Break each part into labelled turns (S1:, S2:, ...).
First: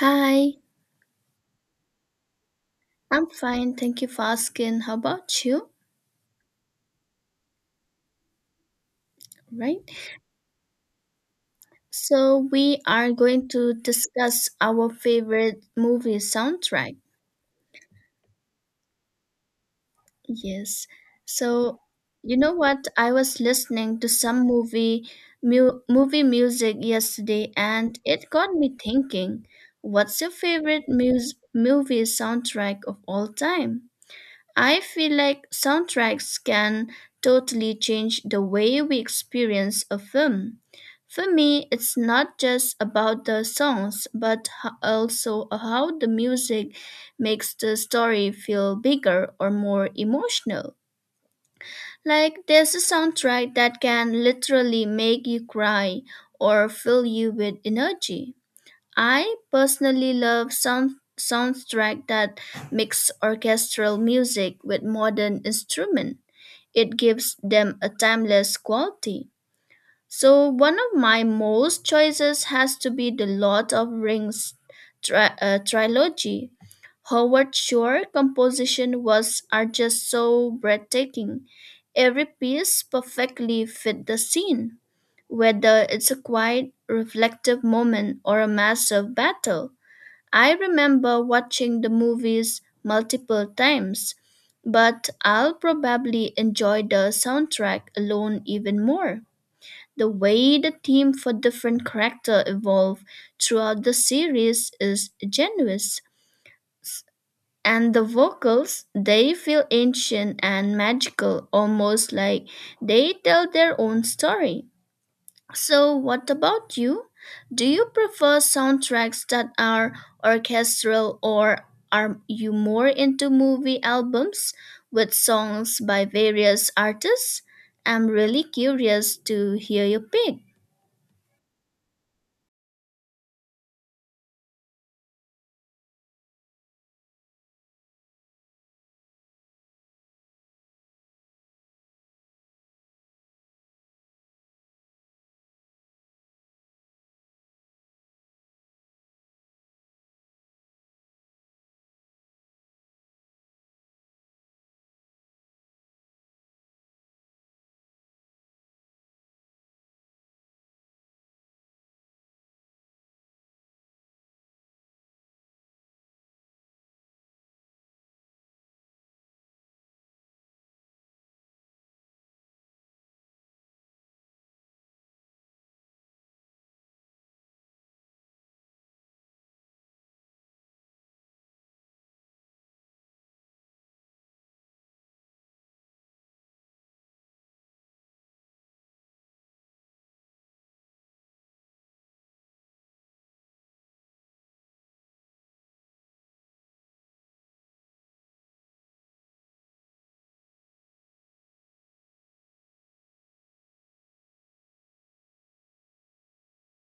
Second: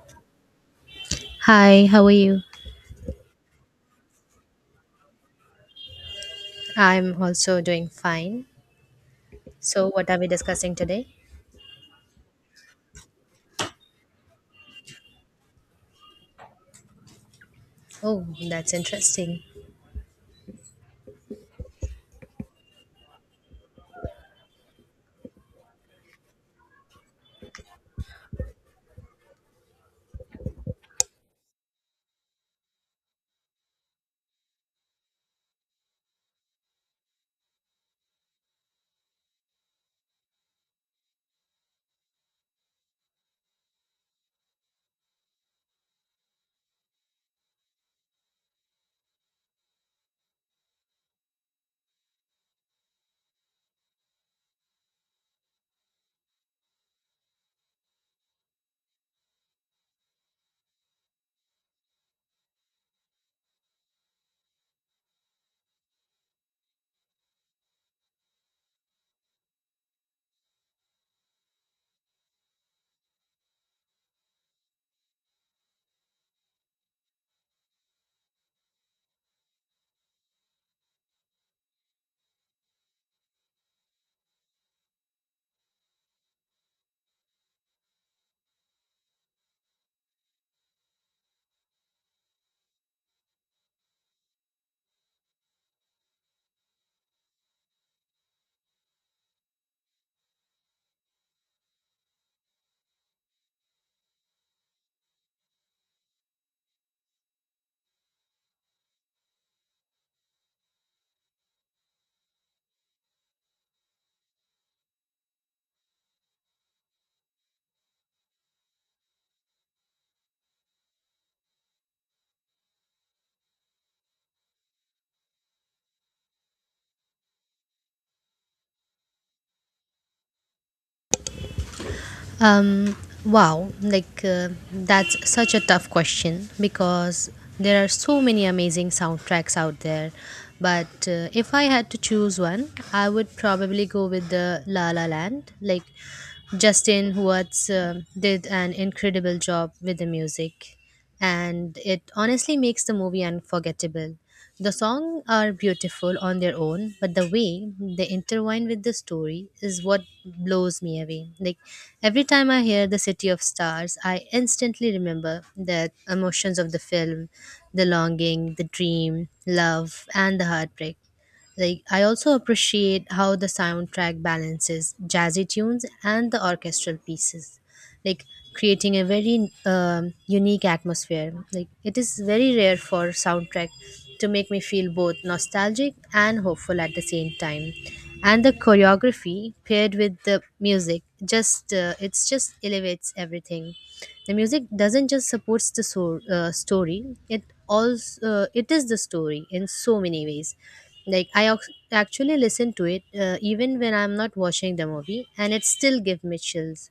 S1: Hi,
S2: Hi, how are you?
S1: I'm fine. Thank you for asking. How about you?
S2: I'm also doing fine.
S1: Right.
S2: So, what are we discussing today?
S1: So we are going to discuss our favorite movie soundtrack.
S2: Oh, that's interesting.
S1: Yes. So you know what? I was listening to some movie movie music yesterday, and it got me thinking. What's your favorite movie soundtrack of all time? I feel like soundtracks can totally change the way we experience a film. For me, it's not just about the songs, but also how the music makes the story feel bigger or more emotional. Like, there's a soundtrack that can literally make you cry or fill you with energy. I personally love soundtrack that mix orchestral music with modern instrument. It gives them a timeless quality. So one of my most choices has to be the Lord of Rings trilogy. Howard Shore composition was are just so breathtaking. Every piece perfectly fit the scene, whether it's a quiet, reflective moment or a massive battle. I remember watching the movies multiple times, but I'll probably enjoy the soundtrack alone even more. The way the theme for different character evolve throughout the series is genuous, and the vocals they feel ancient and magical, almost like they tell their own story. So, what about you? Do you prefer soundtracks that are orchestral or are you more into movie albums with songs by various artists? I'm really curious to hear your pick.
S2: Um, wow, like that's such a tough question because there are so many amazing soundtracks out there. But if I had to choose one, I would probably go with the La La Land. Like Justin Huartz did an incredible job with the music. And it honestly makes the movie unforgettable. The songs are beautiful on their own, but the way they intertwine with the story is what blows me away. Like every time I hear The City of Stars, I instantly remember the emotions of the film, the longing, the dream, love, and the heartbreak. Like I also appreciate how the soundtrack balances jazzy tunes and the orchestral pieces, like creating a very unique atmosphere. Like it is very rare for soundtrack to make me feel both nostalgic and hopeful at the same time. And the choreography paired with the music just it's just elevates everything. The music doesn't just supports the story; it also, it is the story in so many ways, like I actually listen to it, even when I'm not watching the movie, and it still give me chills.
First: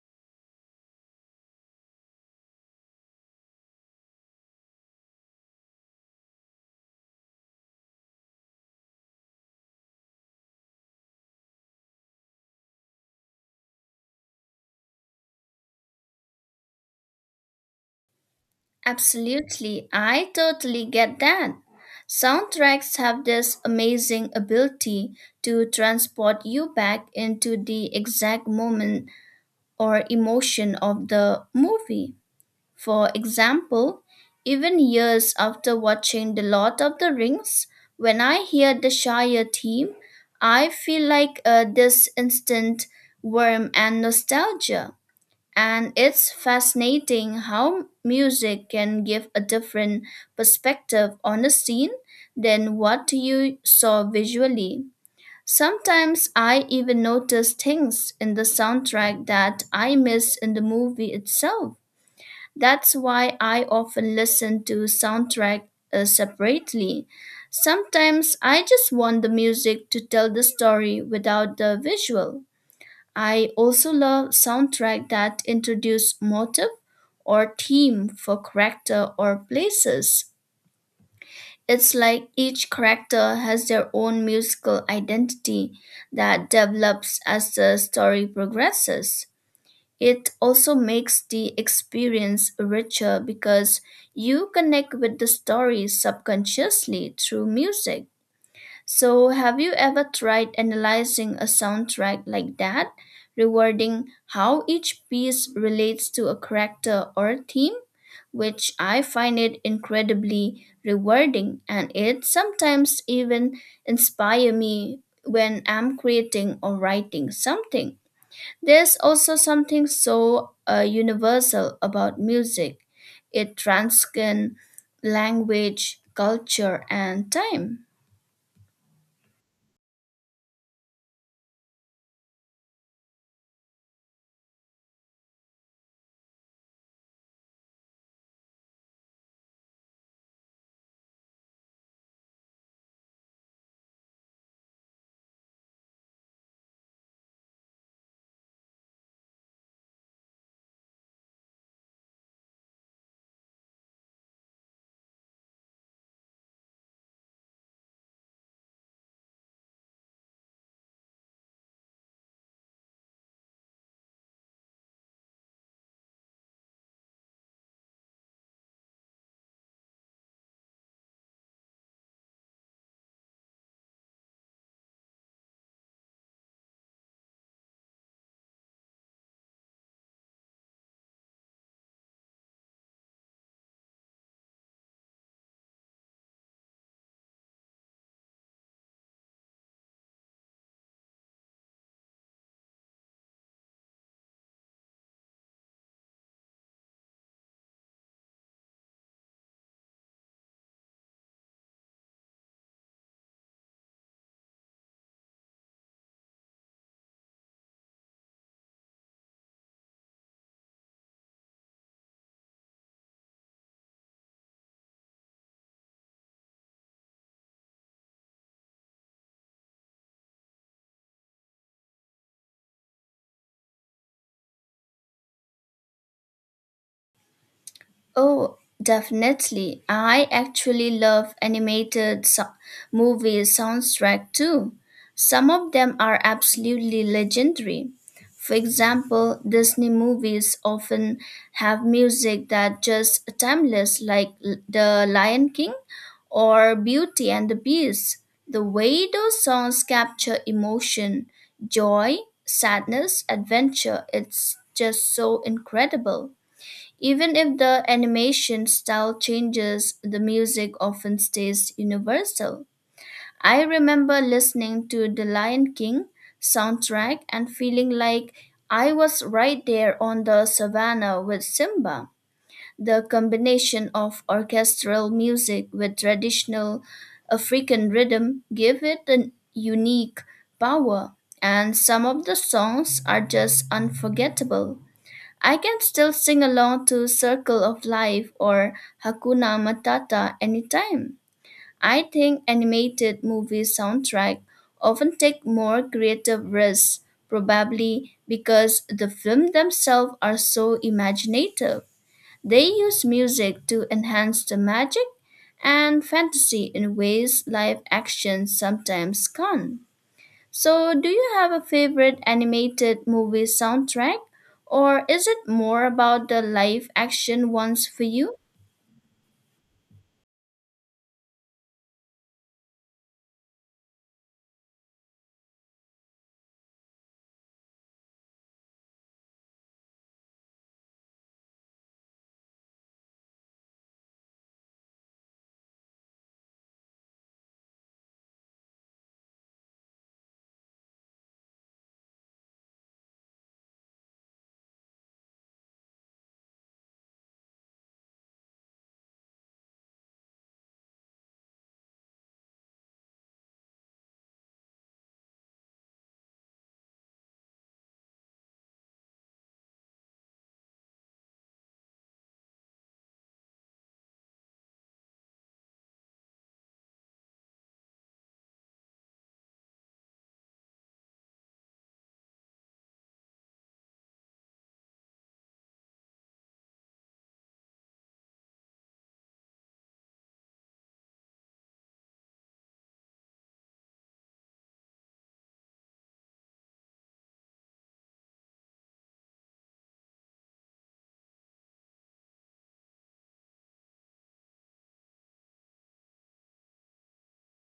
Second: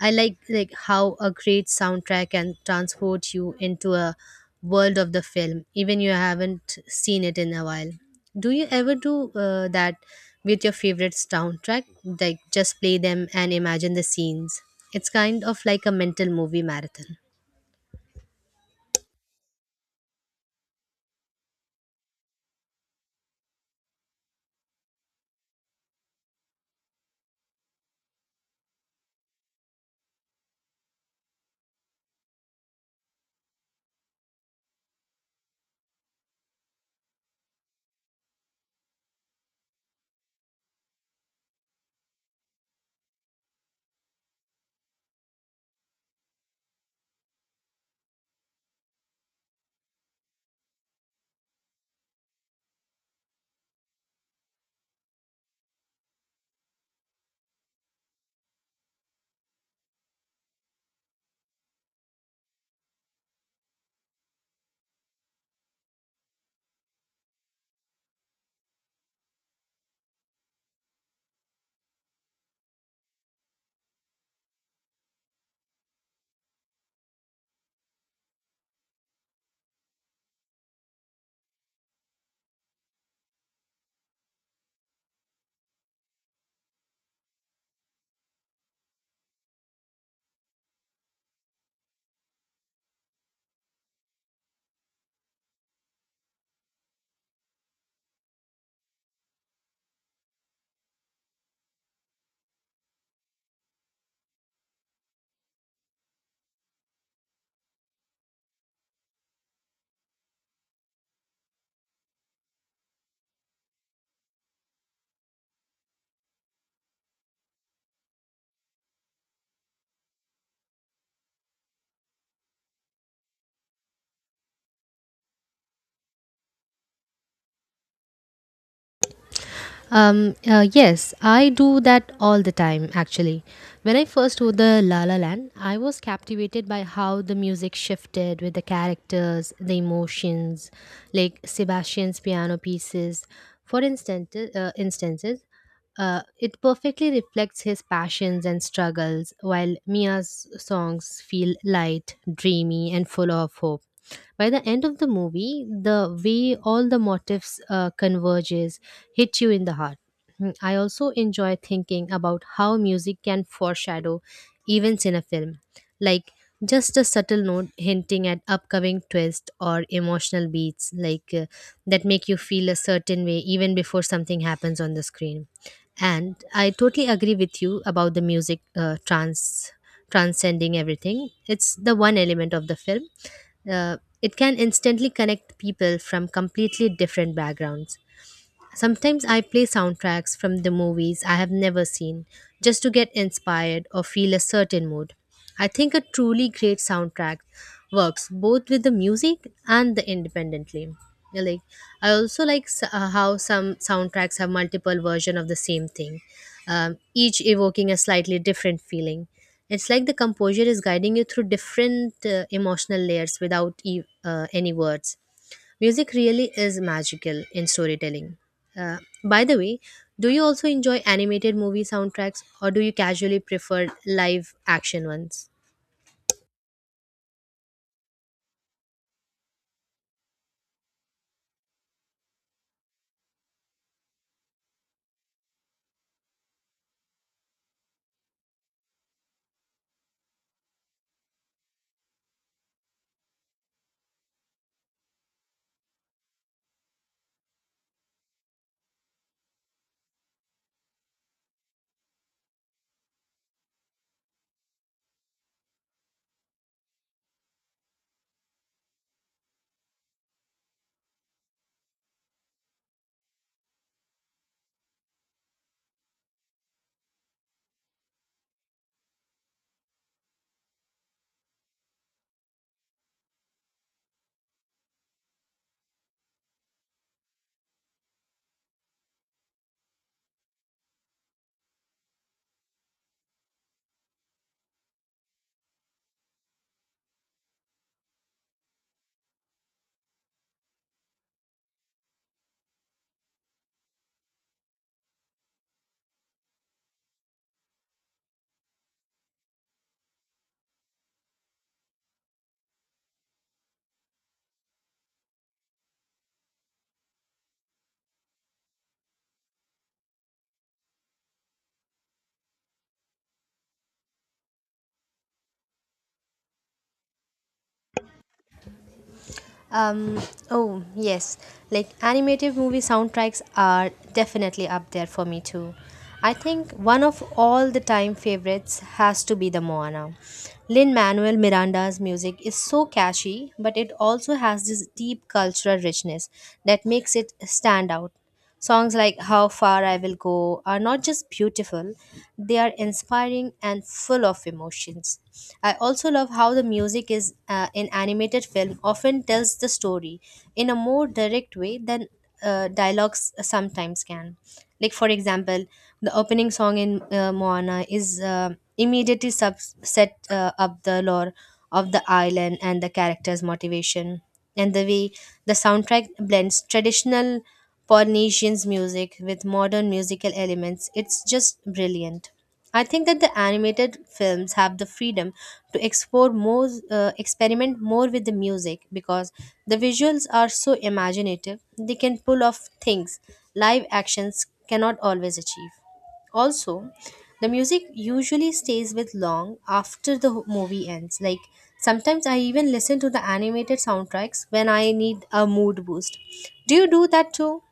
S2: I like how a great soundtrack can transport you into a world of the film, even you haven't seen it in a while. Do you ever do that with your favorite soundtrack? Like just play them and imagine the scenes. It's kind of like a mental movie marathon.
S1: Absolutely, I totally get that. Soundtracks have this amazing ability to transport you back into the exact moment or emotion of the movie. For example, even years after watching The Lord of the Rings, when I hear the Shire theme, I feel like this instant warmth and nostalgia. And it's fascinating how music can give a different perspective on a scene than what you saw visually. Sometimes I even notice things in the soundtrack that I missed in the movie itself. That's why I often listen to soundtrack separately. Sometimes I just want the music to tell the story without the visual. I also love soundtrack that introduce motive or theme for character or places. It's like each character has their own musical identity that develops as the story progresses. It also makes the experience richer because you connect with the story subconsciously through music. So, have you ever tried analyzing a soundtrack like that, rewarding how each piece relates to a character or a theme? Which I find it incredibly rewarding, and it sometimes even inspire me when I'm creating or writing something. There's also something so universal about music. It transcends language, culture, and time.
S2: Yes, I do that all the time actually. When I first saw the La La Land, I was captivated by how the music shifted with the characters, the emotions, like Sebastian's piano pieces. For instance, it perfectly reflects his passions and struggles, while Mia's songs feel light, dreamy, and full of hope. By the end of the movie, the way all the motifs converges hit you in the heart. I also enjoy thinking about how music can foreshadow events in a film, like just a subtle note hinting at upcoming twist or emotional beats, like that make you feel a certain way even before something happens on the screen. And I totally agree with you about the music transcending everything. It's the one element of the film. It can instantly connect people from completely different backgrounds. Sometimes I play soundtracks from the movies I have never seen just to get inspired or feel a certain mood. I think a truly great soundtrack works both with the music and the independently. I Like I also like how some soundtracks have multiple versions of the same thing, each evoking a slightly different feeling. It's like the composer is guiding you through different emotional layers without any words. Music really is magical in storytelling. Uh, by the way, do you also enjoy animated movie soundtracks or do you casually prefer live action ones?
S1: Oh, definitely. I actually love animated movie soundtrack too. Some of them are absolutely legendary. For example, Disney movies often have music that just timeless, like The Lion King or Beauty and the Beast. The way those songs capture emotion, joy, sadness, adventure, it's just so incredible. Even if the animation style changes, the music often stays universal. I remember listening to the Lion King soundtrack and feeling like I was right there on the savannah with Simba. The combination of orchestral music with traditional African rhythm give it a unique power, and some of the songs are just unforgettable. I can still sing along to Circle of Life or Hakuna Matata anytime. I think animated movie soundtrack often take more creative risks, probably because the film themselves are so imaginative. They use music to enhance the magic and fantasy in ways live action sometimes can't. So, do you have a favorite animated movie soundtrack, or is it more about the live action ones for you?
S2: Um, oh, yes. Like animated movie soundtracks are definitely up there for me too. I think one of all the time favorites has to be the Moana. Lin Manuel Miranda's music is so catchy, but it also has this deep cultural richness that makes it stand out. Songs like How Far I Will Go are not just beautiful, they are inspiring and full of emotions. I also love how the music is, in animated film, often tells the story in a more direct way than dialogues sometimes can. Like for example, the opening song in Moana is immediately set up the lore of the island and the character's motivation, and the way the soundtrack blends traditional Polynesian's music with modern musical elements. It's just brilliant. I think that the animated films have the freedom to explore more, experiment more with the music because the visuals are so imaginative. They can pull off things live actions cannot always achieve. Also, the music usually stays with long after the movie ends. Like sometimes I even listen to the animated soundtracks when I need a mood boost. Do you do that too?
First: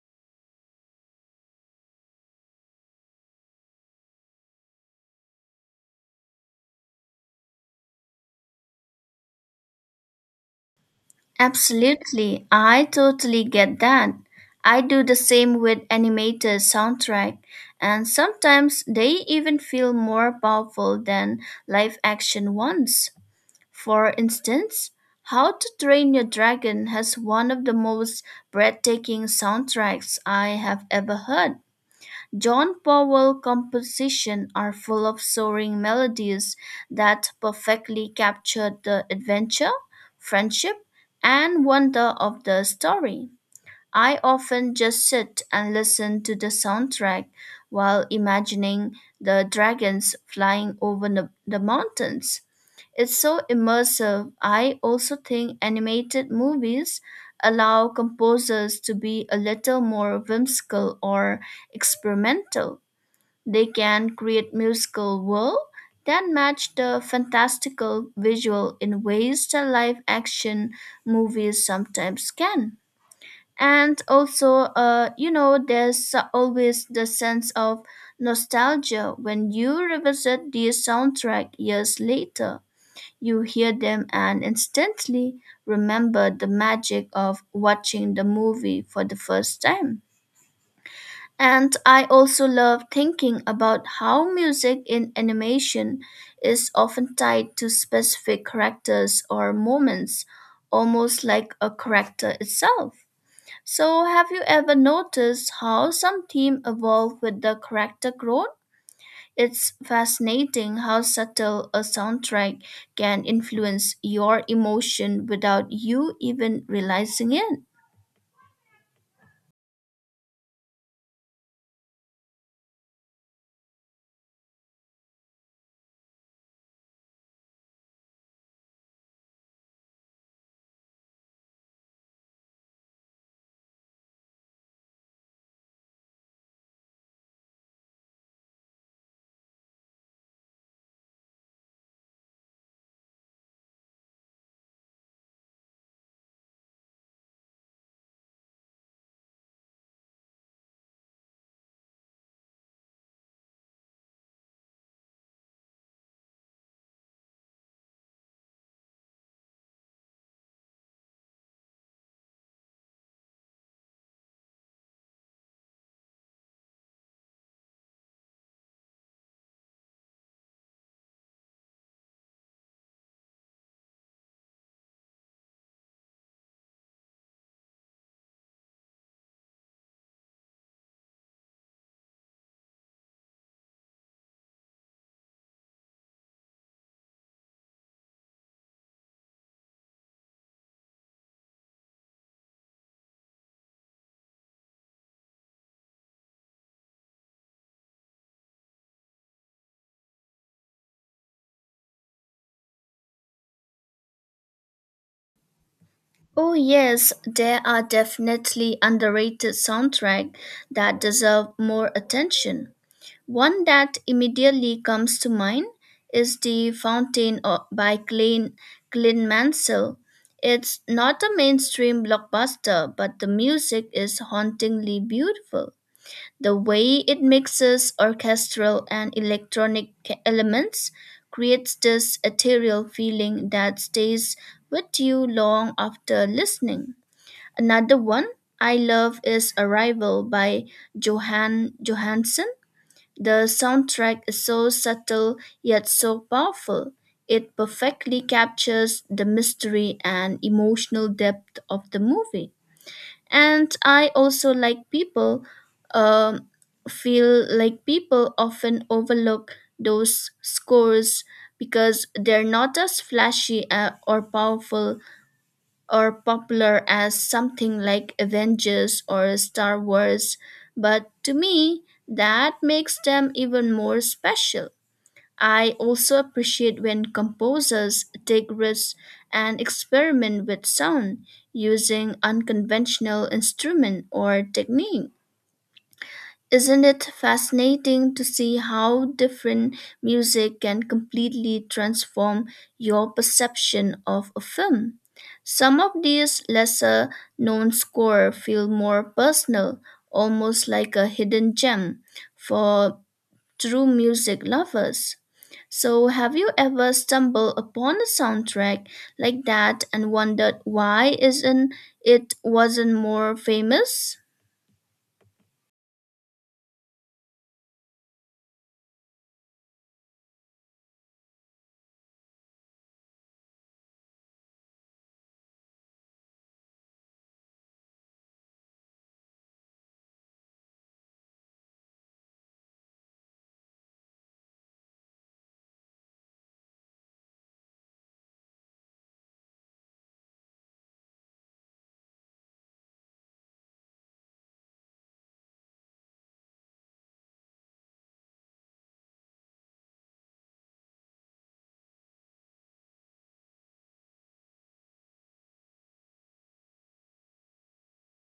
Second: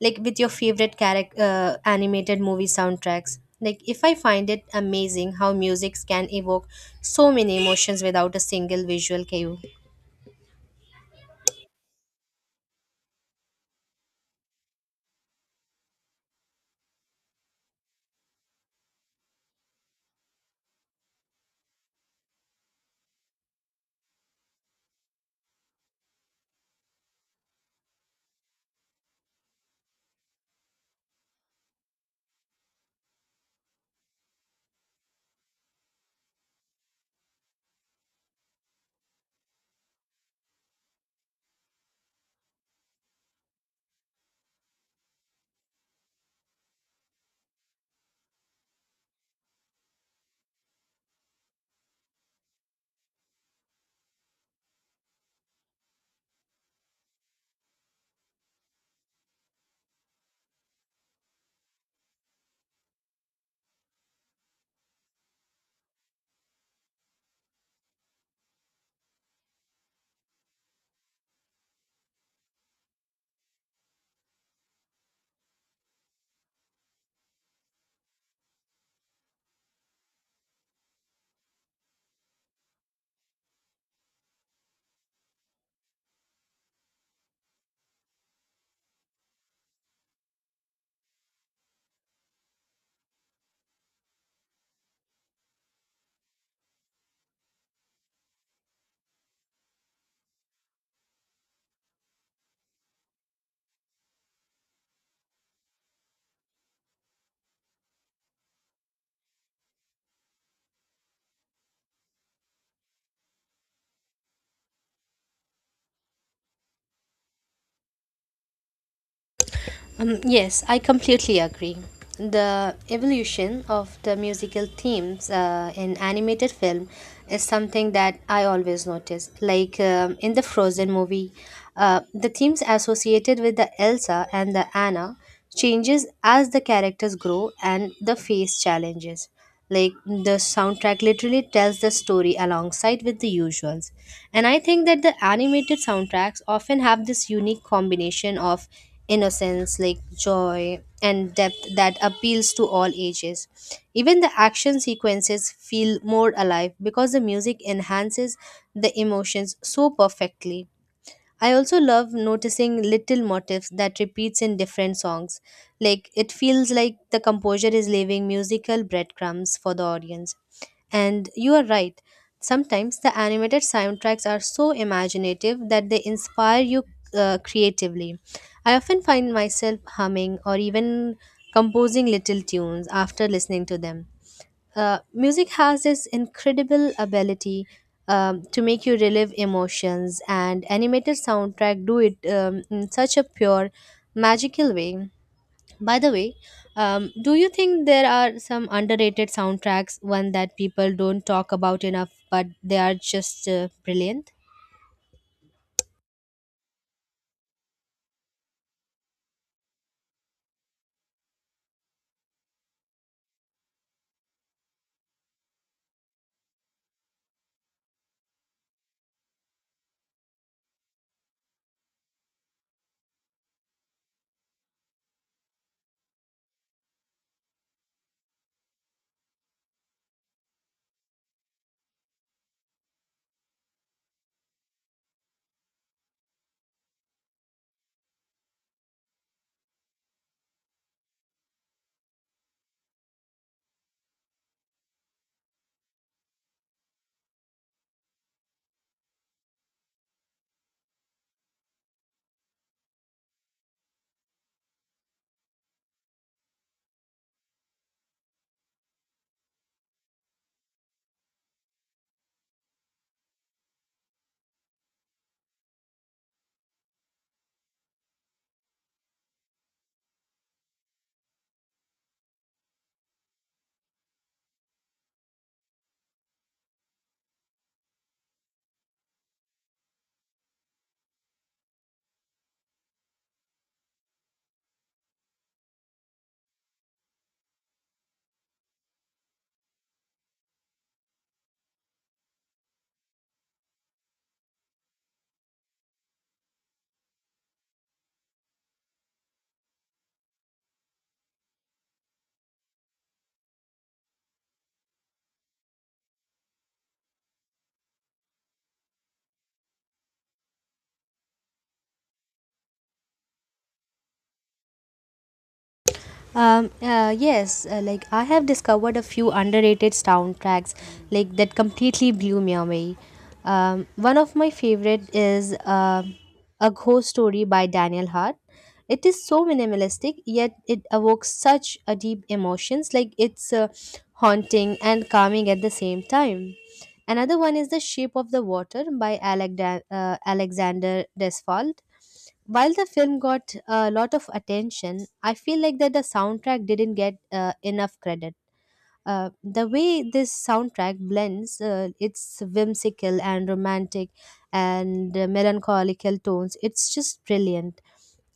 S2: Like with your favorite character animated movie soundtracks? Like if I find it amazing how music can evoke so many emotions without a single visual cue.
S1: Absolutely, I totally get that. I do the same with animated soundtrack, and sometimes they even feel more powerful than live action ones. For instance, How to Train Your Dragon has one of the most breathtaking soundtracks I have ever heard. John Powell compositions are full of soaring melodies that perfectly capture the adventure, friendship, and wonder of the story. I often just sit and listen to the soundtrack while imagining the dragons flying over the mountains. It's so immersive. I also think animated movies allow composers to be a little more whimsical or experimental. They can create musical world that match the fantastical visual in ways that live action movies sometimes can, and also, you know, there's always the sense of nostalgia when you revisit the soundtrack years later. You hear them and instantly remember the magic of watching the movie for the first time. And I also love thinking about how music in animation is often tied to specific characters or moments, almost like a character itself. So, have you ever noticed how some themes evolve with the character growth? It's fascinating how subtle a soundtrack can influence your emotion without you even realizing it.
S2: Yes, I completely agree. The evolution of the musical themes in animated film is something that I always notice. Like in the Frozen movie, the themes associated with the Elsa and the Anna changes as the characters grow and the face challenges. Like the soundtrack literally tells the story alongside with the usuals. And I think that the animated soundtracks often have this unique combination of innocence, like joy and depth that appeals to all ages. Even the action sequences feel more alive because the music enhances the emotions so perfectly. I also love noticing little motifs that repeats in different songs. Like it feels like the composer is leaving musical breadcrumbs for the audience. And you are right. Sometimes the animated soundtracks are so imaginative that they inspire you creatively. I often find myself humming or even composing little tunes after listening to them. Music has this incredible ability to make you relive emotions, and animated soundtrack do it in such a pure magical way. By the way, do you think there are some underrated soundtracks, one that people don't talk about enough but they are just brilliant?
S1: Oh yes, there are definitely underrated soundtracks that deserve more attention. One that immediately comes to mind is The Fountain by Glenn Mansell. It's not a mainstream blockbuster, but the music is hauntingly beautiful. The way it mixes orchestral and electronic elements creates this ethereal feeling that stays with you long after listening. Another one I love is Arrival by Johan Johansson. The soundtrack is so subtle yet so powerful. It perfectly captures the mystery and emotional depth of the movie. And I also like people, um, feel like people often overlook those scores because they're not as flashy, or powerful or popular as something like Avengers or Star Wars, but to me, that makes them even more special. I also appreciate when composers take risks and experiment with sound using unconventional instrument or technique. Isn't it fascinating to see how different music can completely transform your perception of a film? Some of these lesser known scores feel more personal, almost like a hidden gem for true music lovers. So, have you ever stumbled upon a soundtrack like that and wondered why isn't it wasn't more famous?
S2: Yes, like I have discovered a few underrated soundtracks like that completely blew me away. One of my favorite is A Ghost Story by Daniel Hart. It is so minimalistic, yet it evokes such a deep emotions. Like it's haunting and calming at the same time. Another one is The Shape of the Water by Alec Alexander Desfalt. While the film got a lot of attention, I feel like that the soundtrack didn't get enough credit. The way this soundtrack blends its whimsical and romantic and melancholical tones, it's just brilliant.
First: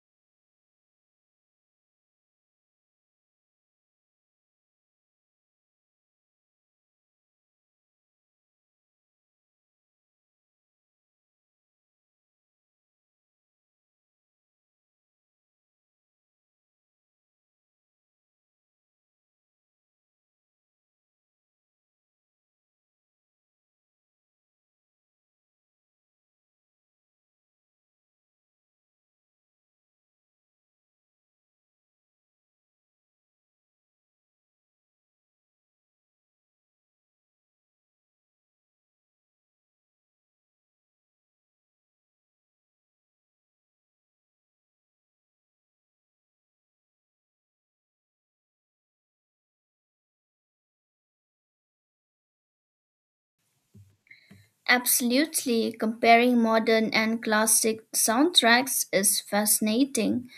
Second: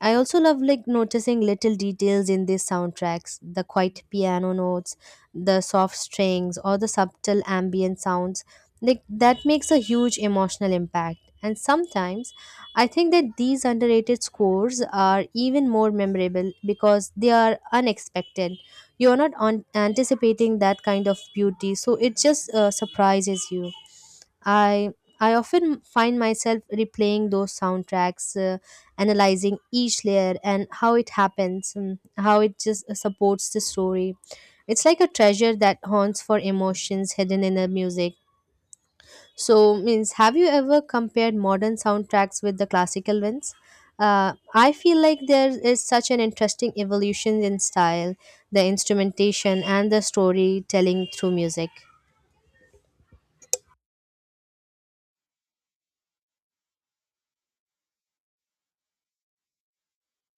S2: I also love like noticing little details in these soundtracks, the quiet piano notes, the soft strings, or the subtle ambient sounds. Like that makes a huge emotional impact. And sometimes I think that these underrated scores are even more memorable because they are unexpected. You are not anticipating that kind of beauty, so it just surprises you. I I often find myself replaying those soundtracks, analyzing each layer and how it happens and how it just supports the story. It's like a treasure that haunts for emotions hidden in the music. So means, have you ever compared modern soundtracks with the classical ones? I feel like there is such an interesting evolution in style, the instrumentation and the storytelling through music.
S1: Absolutely, comparing modern and classic soundtracks is fascinating.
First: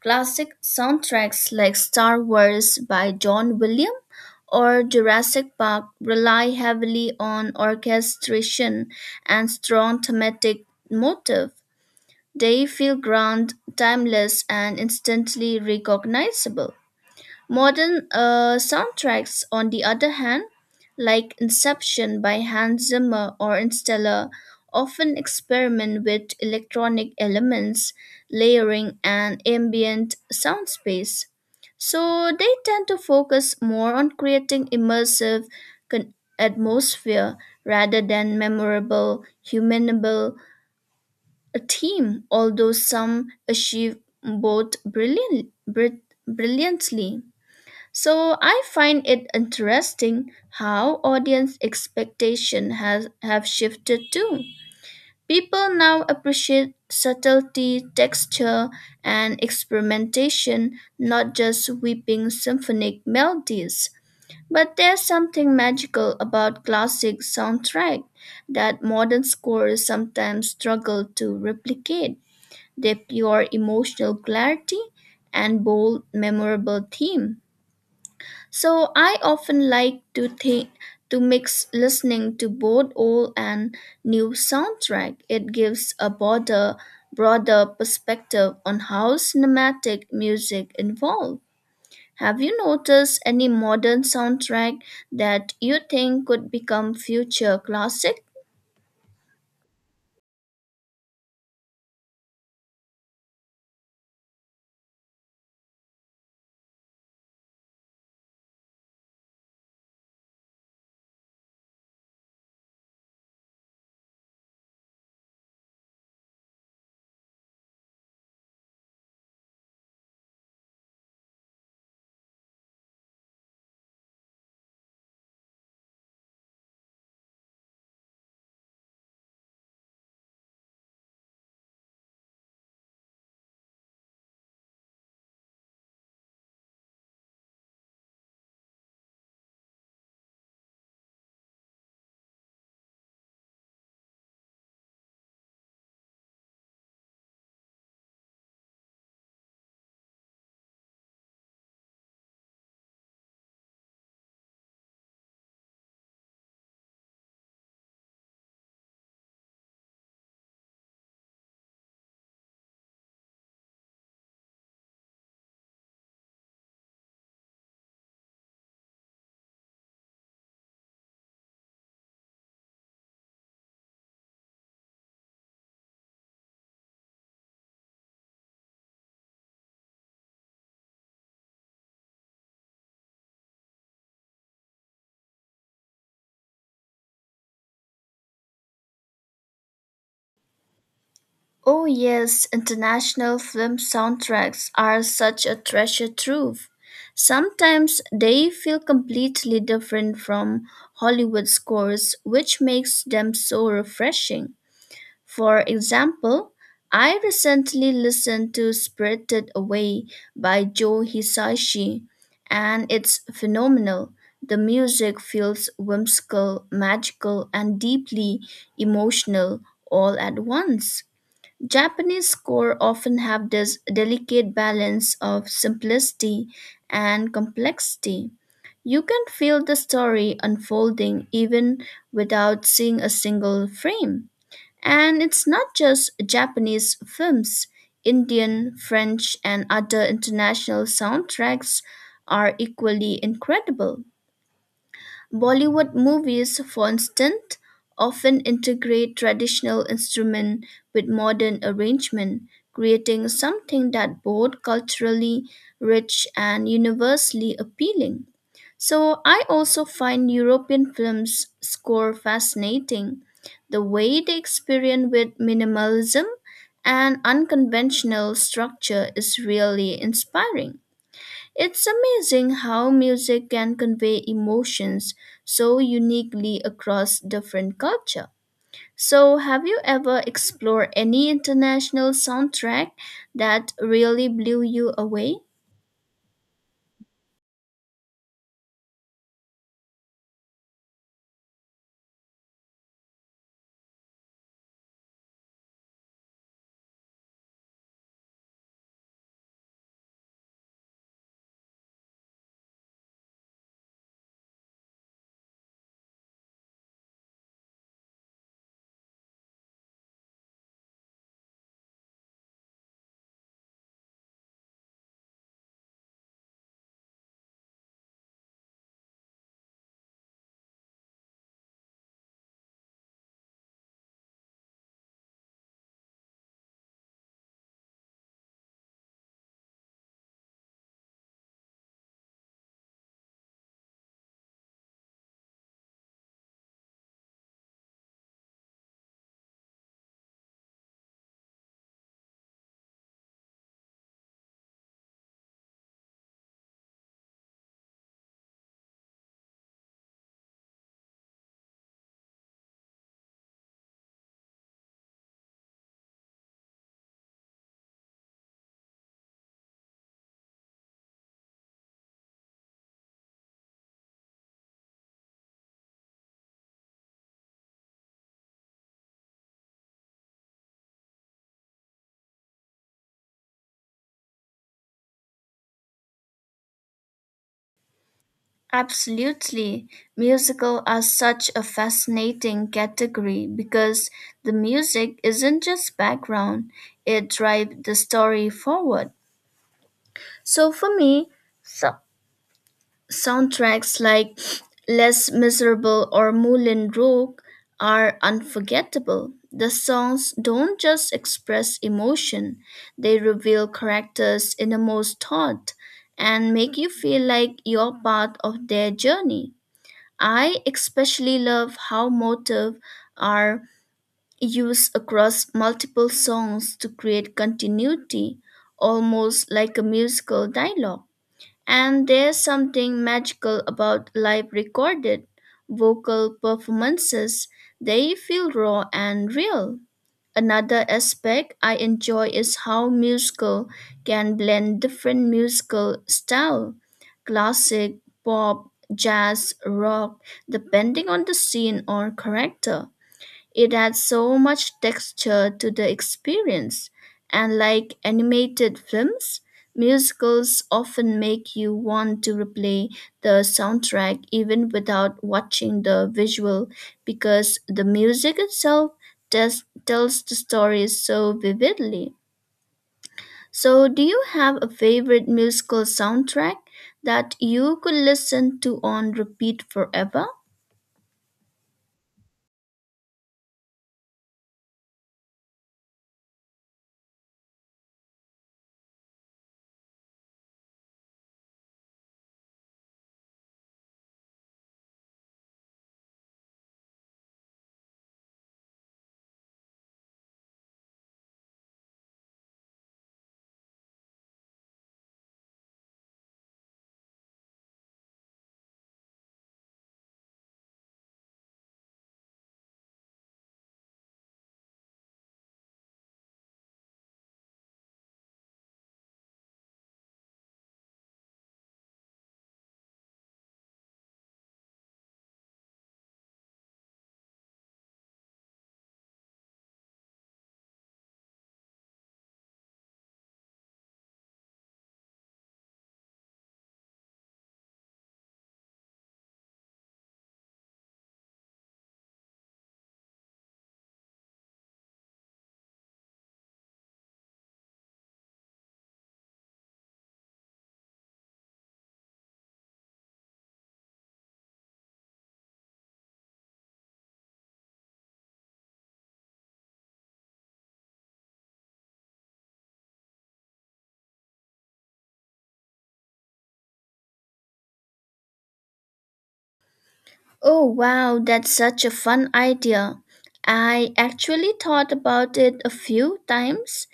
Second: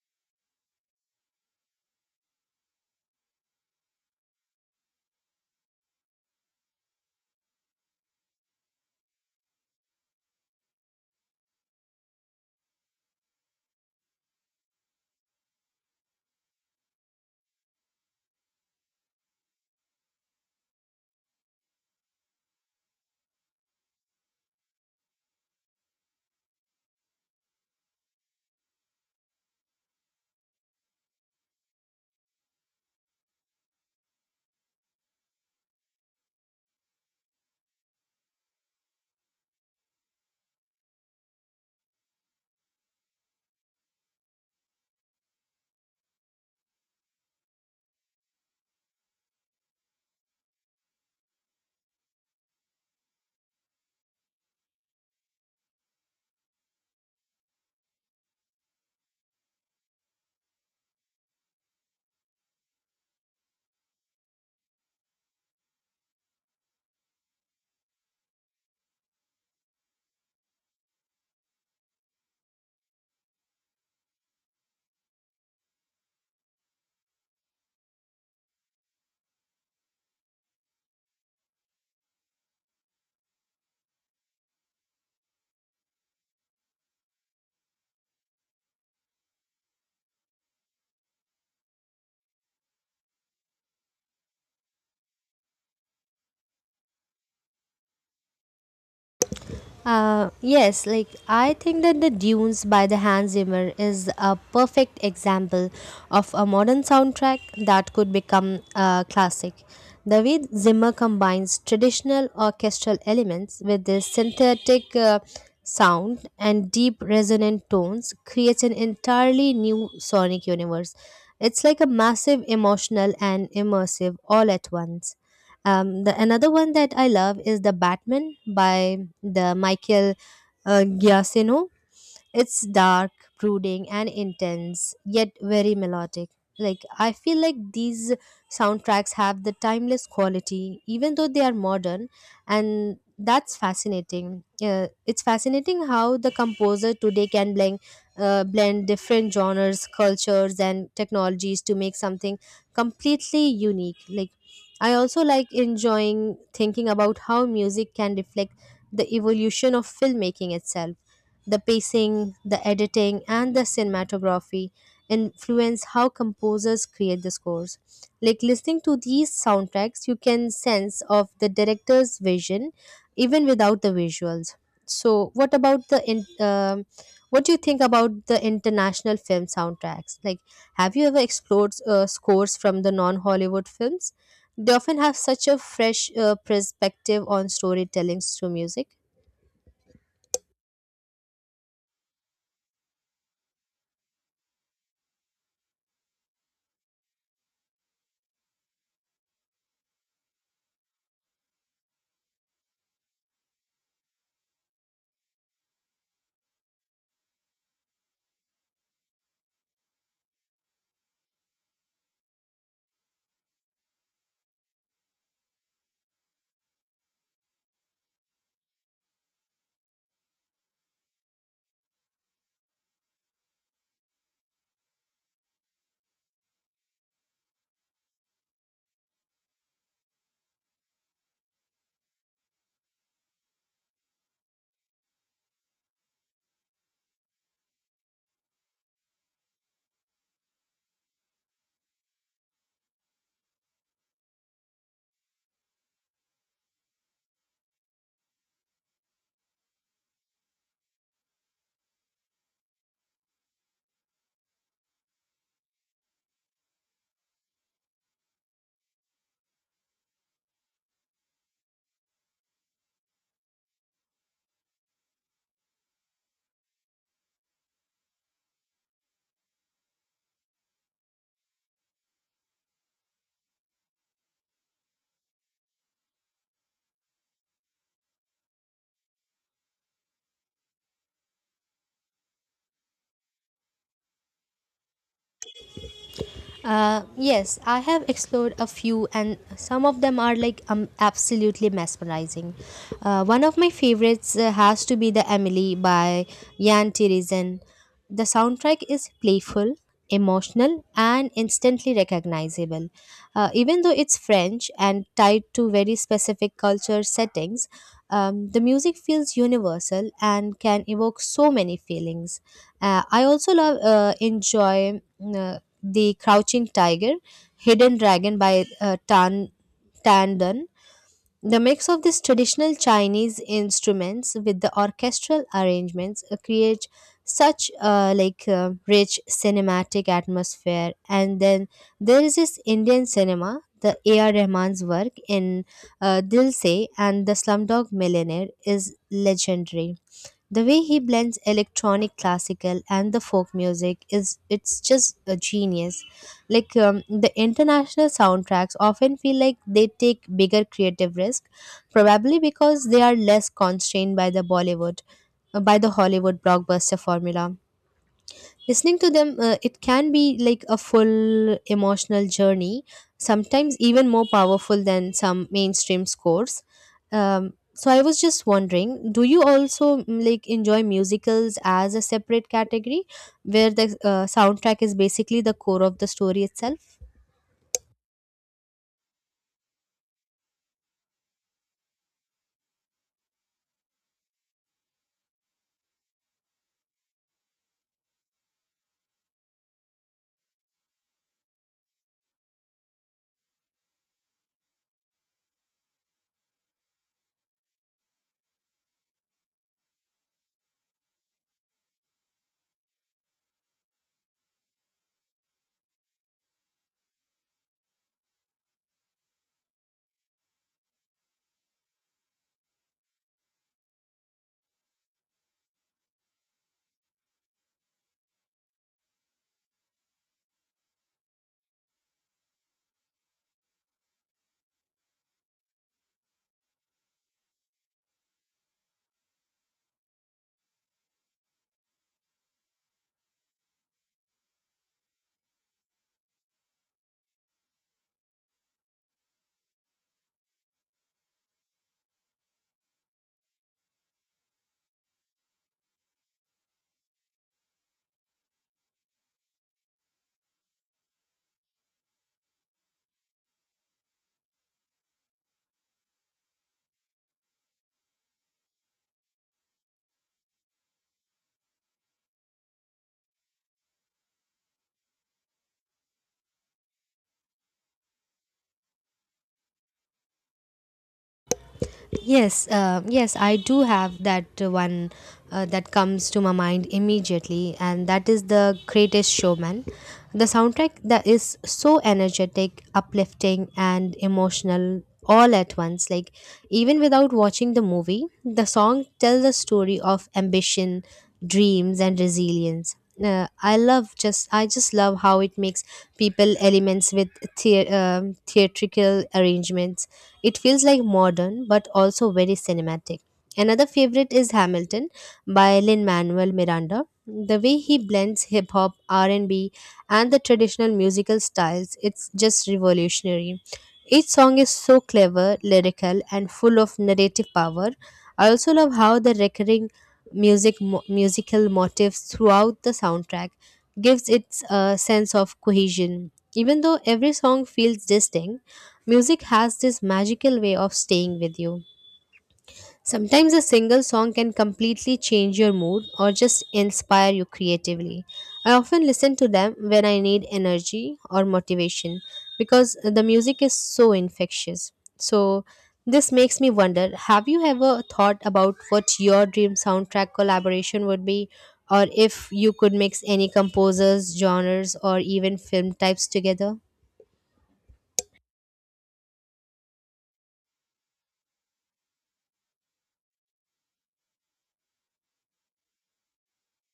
S1: Classic soundtracks like Star Wars by John Williams or Jurassic Park rely heavily on orchestration and strong thematic motive. They feel grand, timeless, and instantly recognizable. Modern soundtracks, on the other hand, like Inception by Hans Zimmer or Interstellar, often experiment with electronic elements, layering, and ambient sound space. So they tend to focus more on creating immersive atmosphere rather than memorable, humanable a theme, although some achieve both brilliantly. So I find it interesting how audience expectation has have shifted too. People now appreciate subtlety, texture, and experimentation, not just weeping symphonic melodies. But there's something magical about classic soundtrack that modern scores sometimes struggle to replicate. Their pure emotional clarity and bold, memorable theme. So I often like to think to mix listening to both old and new soundtrack. It gives a broader perspective on how cinematic music evolved. Have you noticed any modern soundtrack that you think could become future classic?
S2: Yes, like I think that the Dunes by the Hans Zimmer is a perfect example of a modern soundtrack that could become a classic. The way Zimmer combines traditional orchestral elements with this synthetic sound and deep resonant tones creates an entirely new sonic universe. It's like a massive emotional and immersive all at once. The another one that I love is the Batman by the Michael Giacchino. It's dark, brooding, and intense, yet very melodic. Like I feel like these soundtracks have the timeless quality, even though they are modern, and that's fascinating. It's fascinating how the composer today can blend different genres, cultures, and technologies to make something completely unique. Like I also like enjoying thinking about how music can reflect the evolution of filmmaking itself. The pacing, the editing, and the cinematography influence how composers create the scores. Like listening to these soundtracks, you can sense of the director's vision even without the visuals. So, what about the, what do you think about the international film soundtracks? Like, have you ever explored scores from the non-Hollywood films? They often have such a fresh perspective on storytelling through music.
S1: Oh, yes, international film soundtracks are such a treasure trove. Sometimes they feel completely different from Hollywood scores, which makes them so refreshing. For example, I recently listened to Spirited Away by Joe Hisaishi, and it's phenomenal. The music feels whimsical, magical, and deeply emotional all at once. Japanese score often have this delicate balance of simplicity and complexity. You can feel the story unfolding even without seeing a single frame. And it's not just Japanese films. Indian, French, and other international soundtracks are equally incredible. Bollywood movies, for instance, often integrate traditional instrument with modern arrangement, creating something that both culturally rich and universally appealing. So I also find European films score fascinating. The way they experiment with minimalism and unconventional structure is really inspiring. It's amazing how music can convey emotions so uniquely across different culture. So, have you ever explored any international soundtrack that really blew you away?
S2: Yes, I have explored a few, and some of them are like absolutely mesmerizing. One of my favorites has to be the Emily by Jan Tirizen. The soundtrack is playful, emotional, and instantly recognizable. Even though it's French and tied to very specific culture settings, the music feels universal and can evoke so many feelings. I also love enjoy the Crouching Tiger, Hidden Dragon by Tan Dun. The mix of these traditional Chinese instruments with the orchestral arrangements creates such rich cinematic atmosphere. And then there is this Indian cinema, the A.R. Rahman's work in Dil Se and The Slumdog Millionaire is legendary. The way he blends electronic classical and the folk music is it's just a genius. The international soundtracks often feel like they take bigger creative risk, probably because they are less constrained by the Bollywood by the Hollywood blockbuster formula. Listening to them, it can be like a full emotional journey, sometimes even more powerful than some mainstream scores. So I was just wondering, do you also like enjoy musicals as a separate category where the soundtrack is basically the core of the story itself?
S1: Absolutely. Musical are such a fascinating category because the music isn't just background, it drives the story forward. So for me, soundtracks like Les Miserables or Moulin Rouge are unforgettable. The songs don't just express emotion, they reveal characters' innermost thought and make you feel like you're part of their journey. I especially love how motifs are used across multiple songs to create continuity, almost like a musical dialogue. And there's something magical about live recorded vocal performances. They feel raw and real. Another aspect I enjoy is how musical can blend different musical style, classic, pop, jazz, rock, depending on the scene or character. It adds so much texture to the experience, and like animated films, musicals often make you want to replay the soundtrack even without watching the visual because the music itself just tells the story so vividly. So, do you have a favorite musical soundtrack that you could listen to on repeat forever?
S2: Yes, I do have that one that comes to my mind immediately, and that is The Greatest Showman. The soundtrack that is so energetic, uplifting, and emotional all at once. Like, even without watching the movie, the song tells the story of ambition, dreams, and resilience. I just love how it makes people elements with the theatrical arrangements, it feels like modern but also very cinematic. Another favorite is Hamilton by Lin-Manuel Miranda. The way he blends hip hop, R&B, and B, and the traditional musical styles, it's just revolutionary. Each song is so clever, lyrical, and full of narrative power. I also love how the recurring musical motifs throughout the soundtrack gives it a sense of cohesion. Even though every song feels distinct, music has this magical way of staying with you. Sometimes a single song can completely change your mood or just inspire you creatively. I often listen to them when I need energy or motivation because the music is so infectious. So, this makes me wonder, have you ever thought about what your dream soundtrack collaboration would be? Or if you could mix any composers, genres, or even film types together?
S1: Oh, wow, that's such a fun idea. I actually thought about it a few times.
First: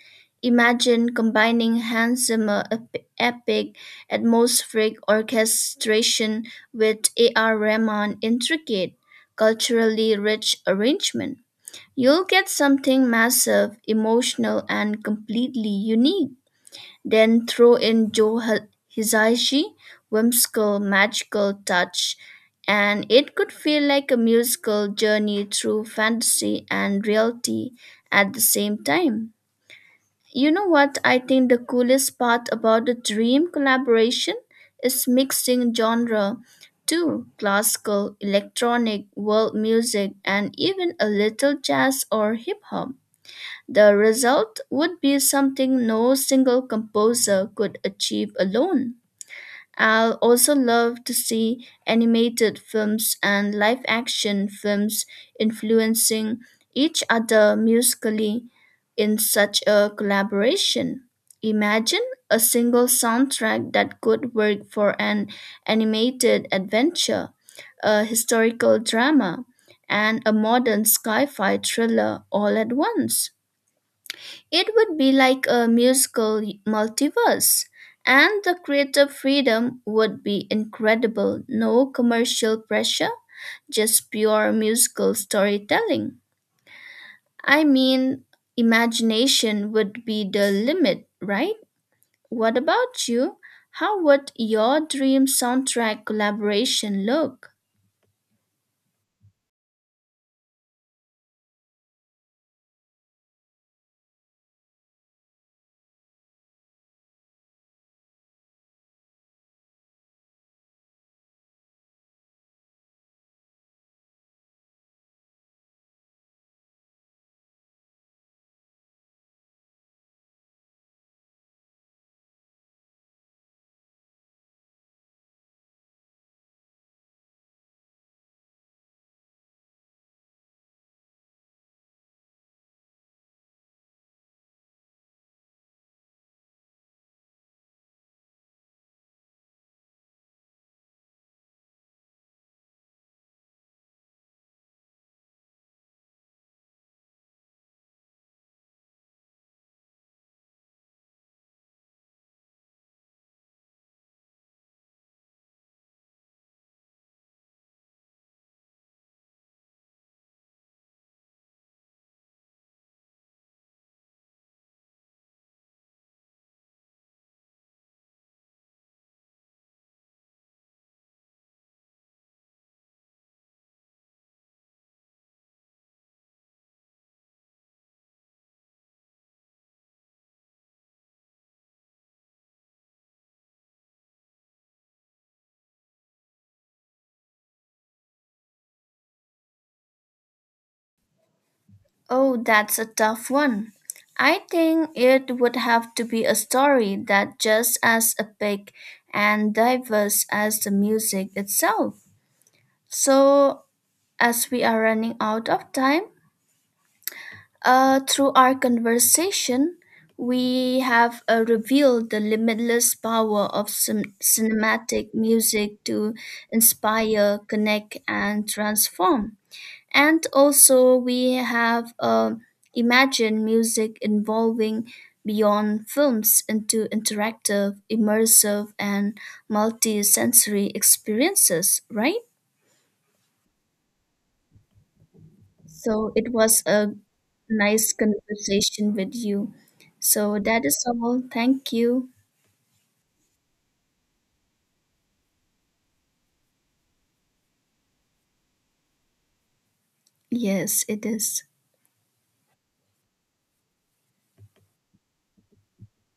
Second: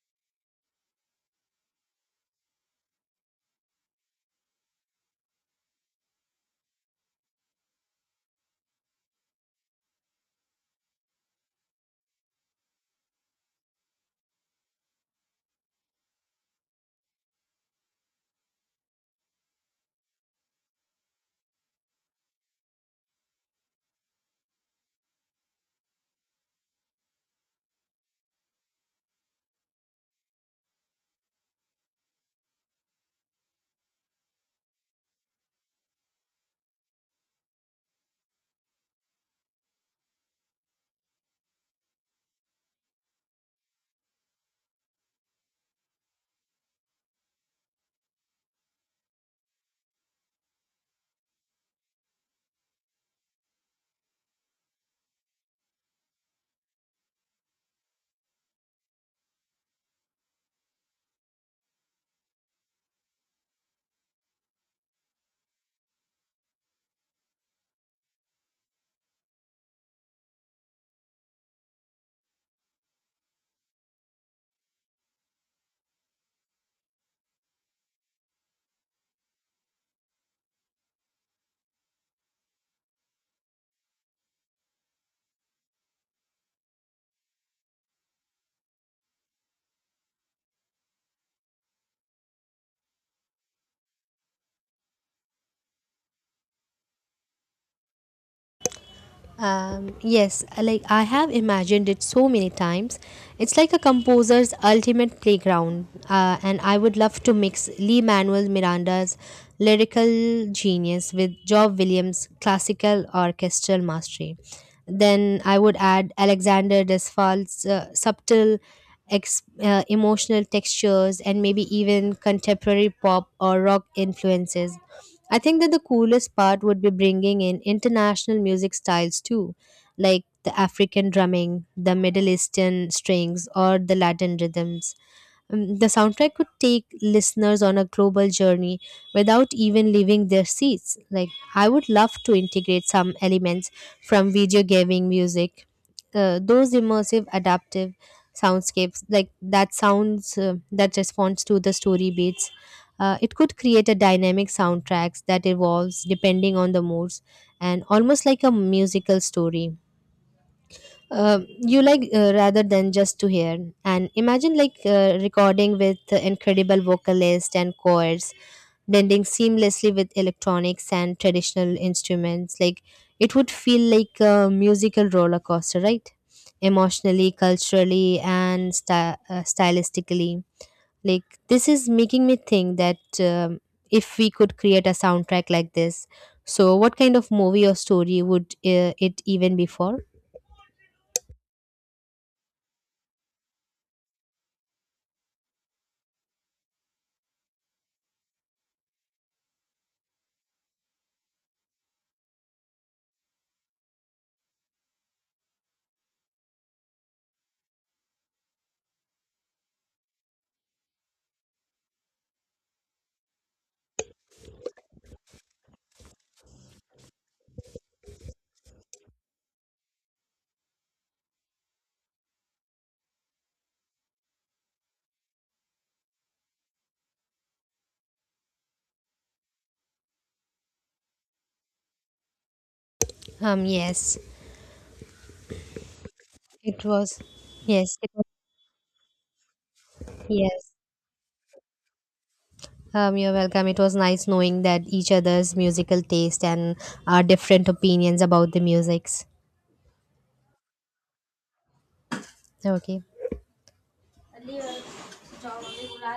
S1: Imagine combining hand Zimmer epic atmospheric orchestration with A.R. Rahman intricate, culturally rich arrangement. You'll get something massive, emotional, and completely unique. Then throw in Joe Hisaishi whimsical magical touch, and it could feel like a musical journey through fantasy and reality at the same time. You know what, I think the coolest part about the dream collaboration is mixing genre too, classical, electronic, world music, and even a little jazz or hip hop. The result would be something no single composer could achieve alone. I'll also love to see animated films and live action films influencing each other musically in such a collaboration. Imagine a single soundtrack that could work for an animated adventure, a historical drama, and a modern sci fi thriller all at once. It would be like a musical multiverse, and the creative freedom would be incredible. No commercial pressure, just pure musical storytelling. I mean, imagination would be the limit, right? What about you? How would your dream soundtrack collaboration look?
S2: Yes, like I have imagined it so many times. It's like a composer's ultimate playground, and I would love to mix Lee Manuel Miranda's lyrical genius with Job Williams' classical orchestral mastery. Then I would add Alexander Desplat's subtle emotional textures and maybe even contemporary pop or rock influences. I think that the coolest part would be bringing in international music styles too, like the African drumming, the Middle Eastern strings, or the Latin rhythms. The soundtrack could take listeners on a global journey without even leaving their seats. Like, I would love to integrate some elements from video gaming music, those immersive, adaptive soundscapes, like that sounds that responds to the story beats, it could create a dynamic soundtracks that evolves depending on the moods, and almost like a musical story. You like rather than just to hear and imagine, like recording with incredible vocalists and chords blending seamlessly with electronics and traditional instruments, like it would feel like a musical roller coaster, right? Emotionally, culturally, and stylistically, like this is making me think that if we could create a soundtrack like this, so what kind of movie or story would it even be for?
S1: Oh, that's a tough one. I think it would have to be a story that just as epic and diverse as the music itself. So, as we are running out of time, through our conversation, we have revealed the limitless power of cinematic music to inspire, connect, and transform. And also, we have imagined music evolving beyond films into interactive, immersive, and multi sensory experiences, right?
S2: Um, yes.
S1: So, it was
S2: It
S1: a
S2: was
S1: nice
S2: yes. It was
S1: conversation with you. So, that
S2: yes.
S1: is all. Thank you.
S2: You're welcome. It was nice knowing that each other's musical taste and our different opinions about the musics.
S1: Yes, it is.
S2: Okay.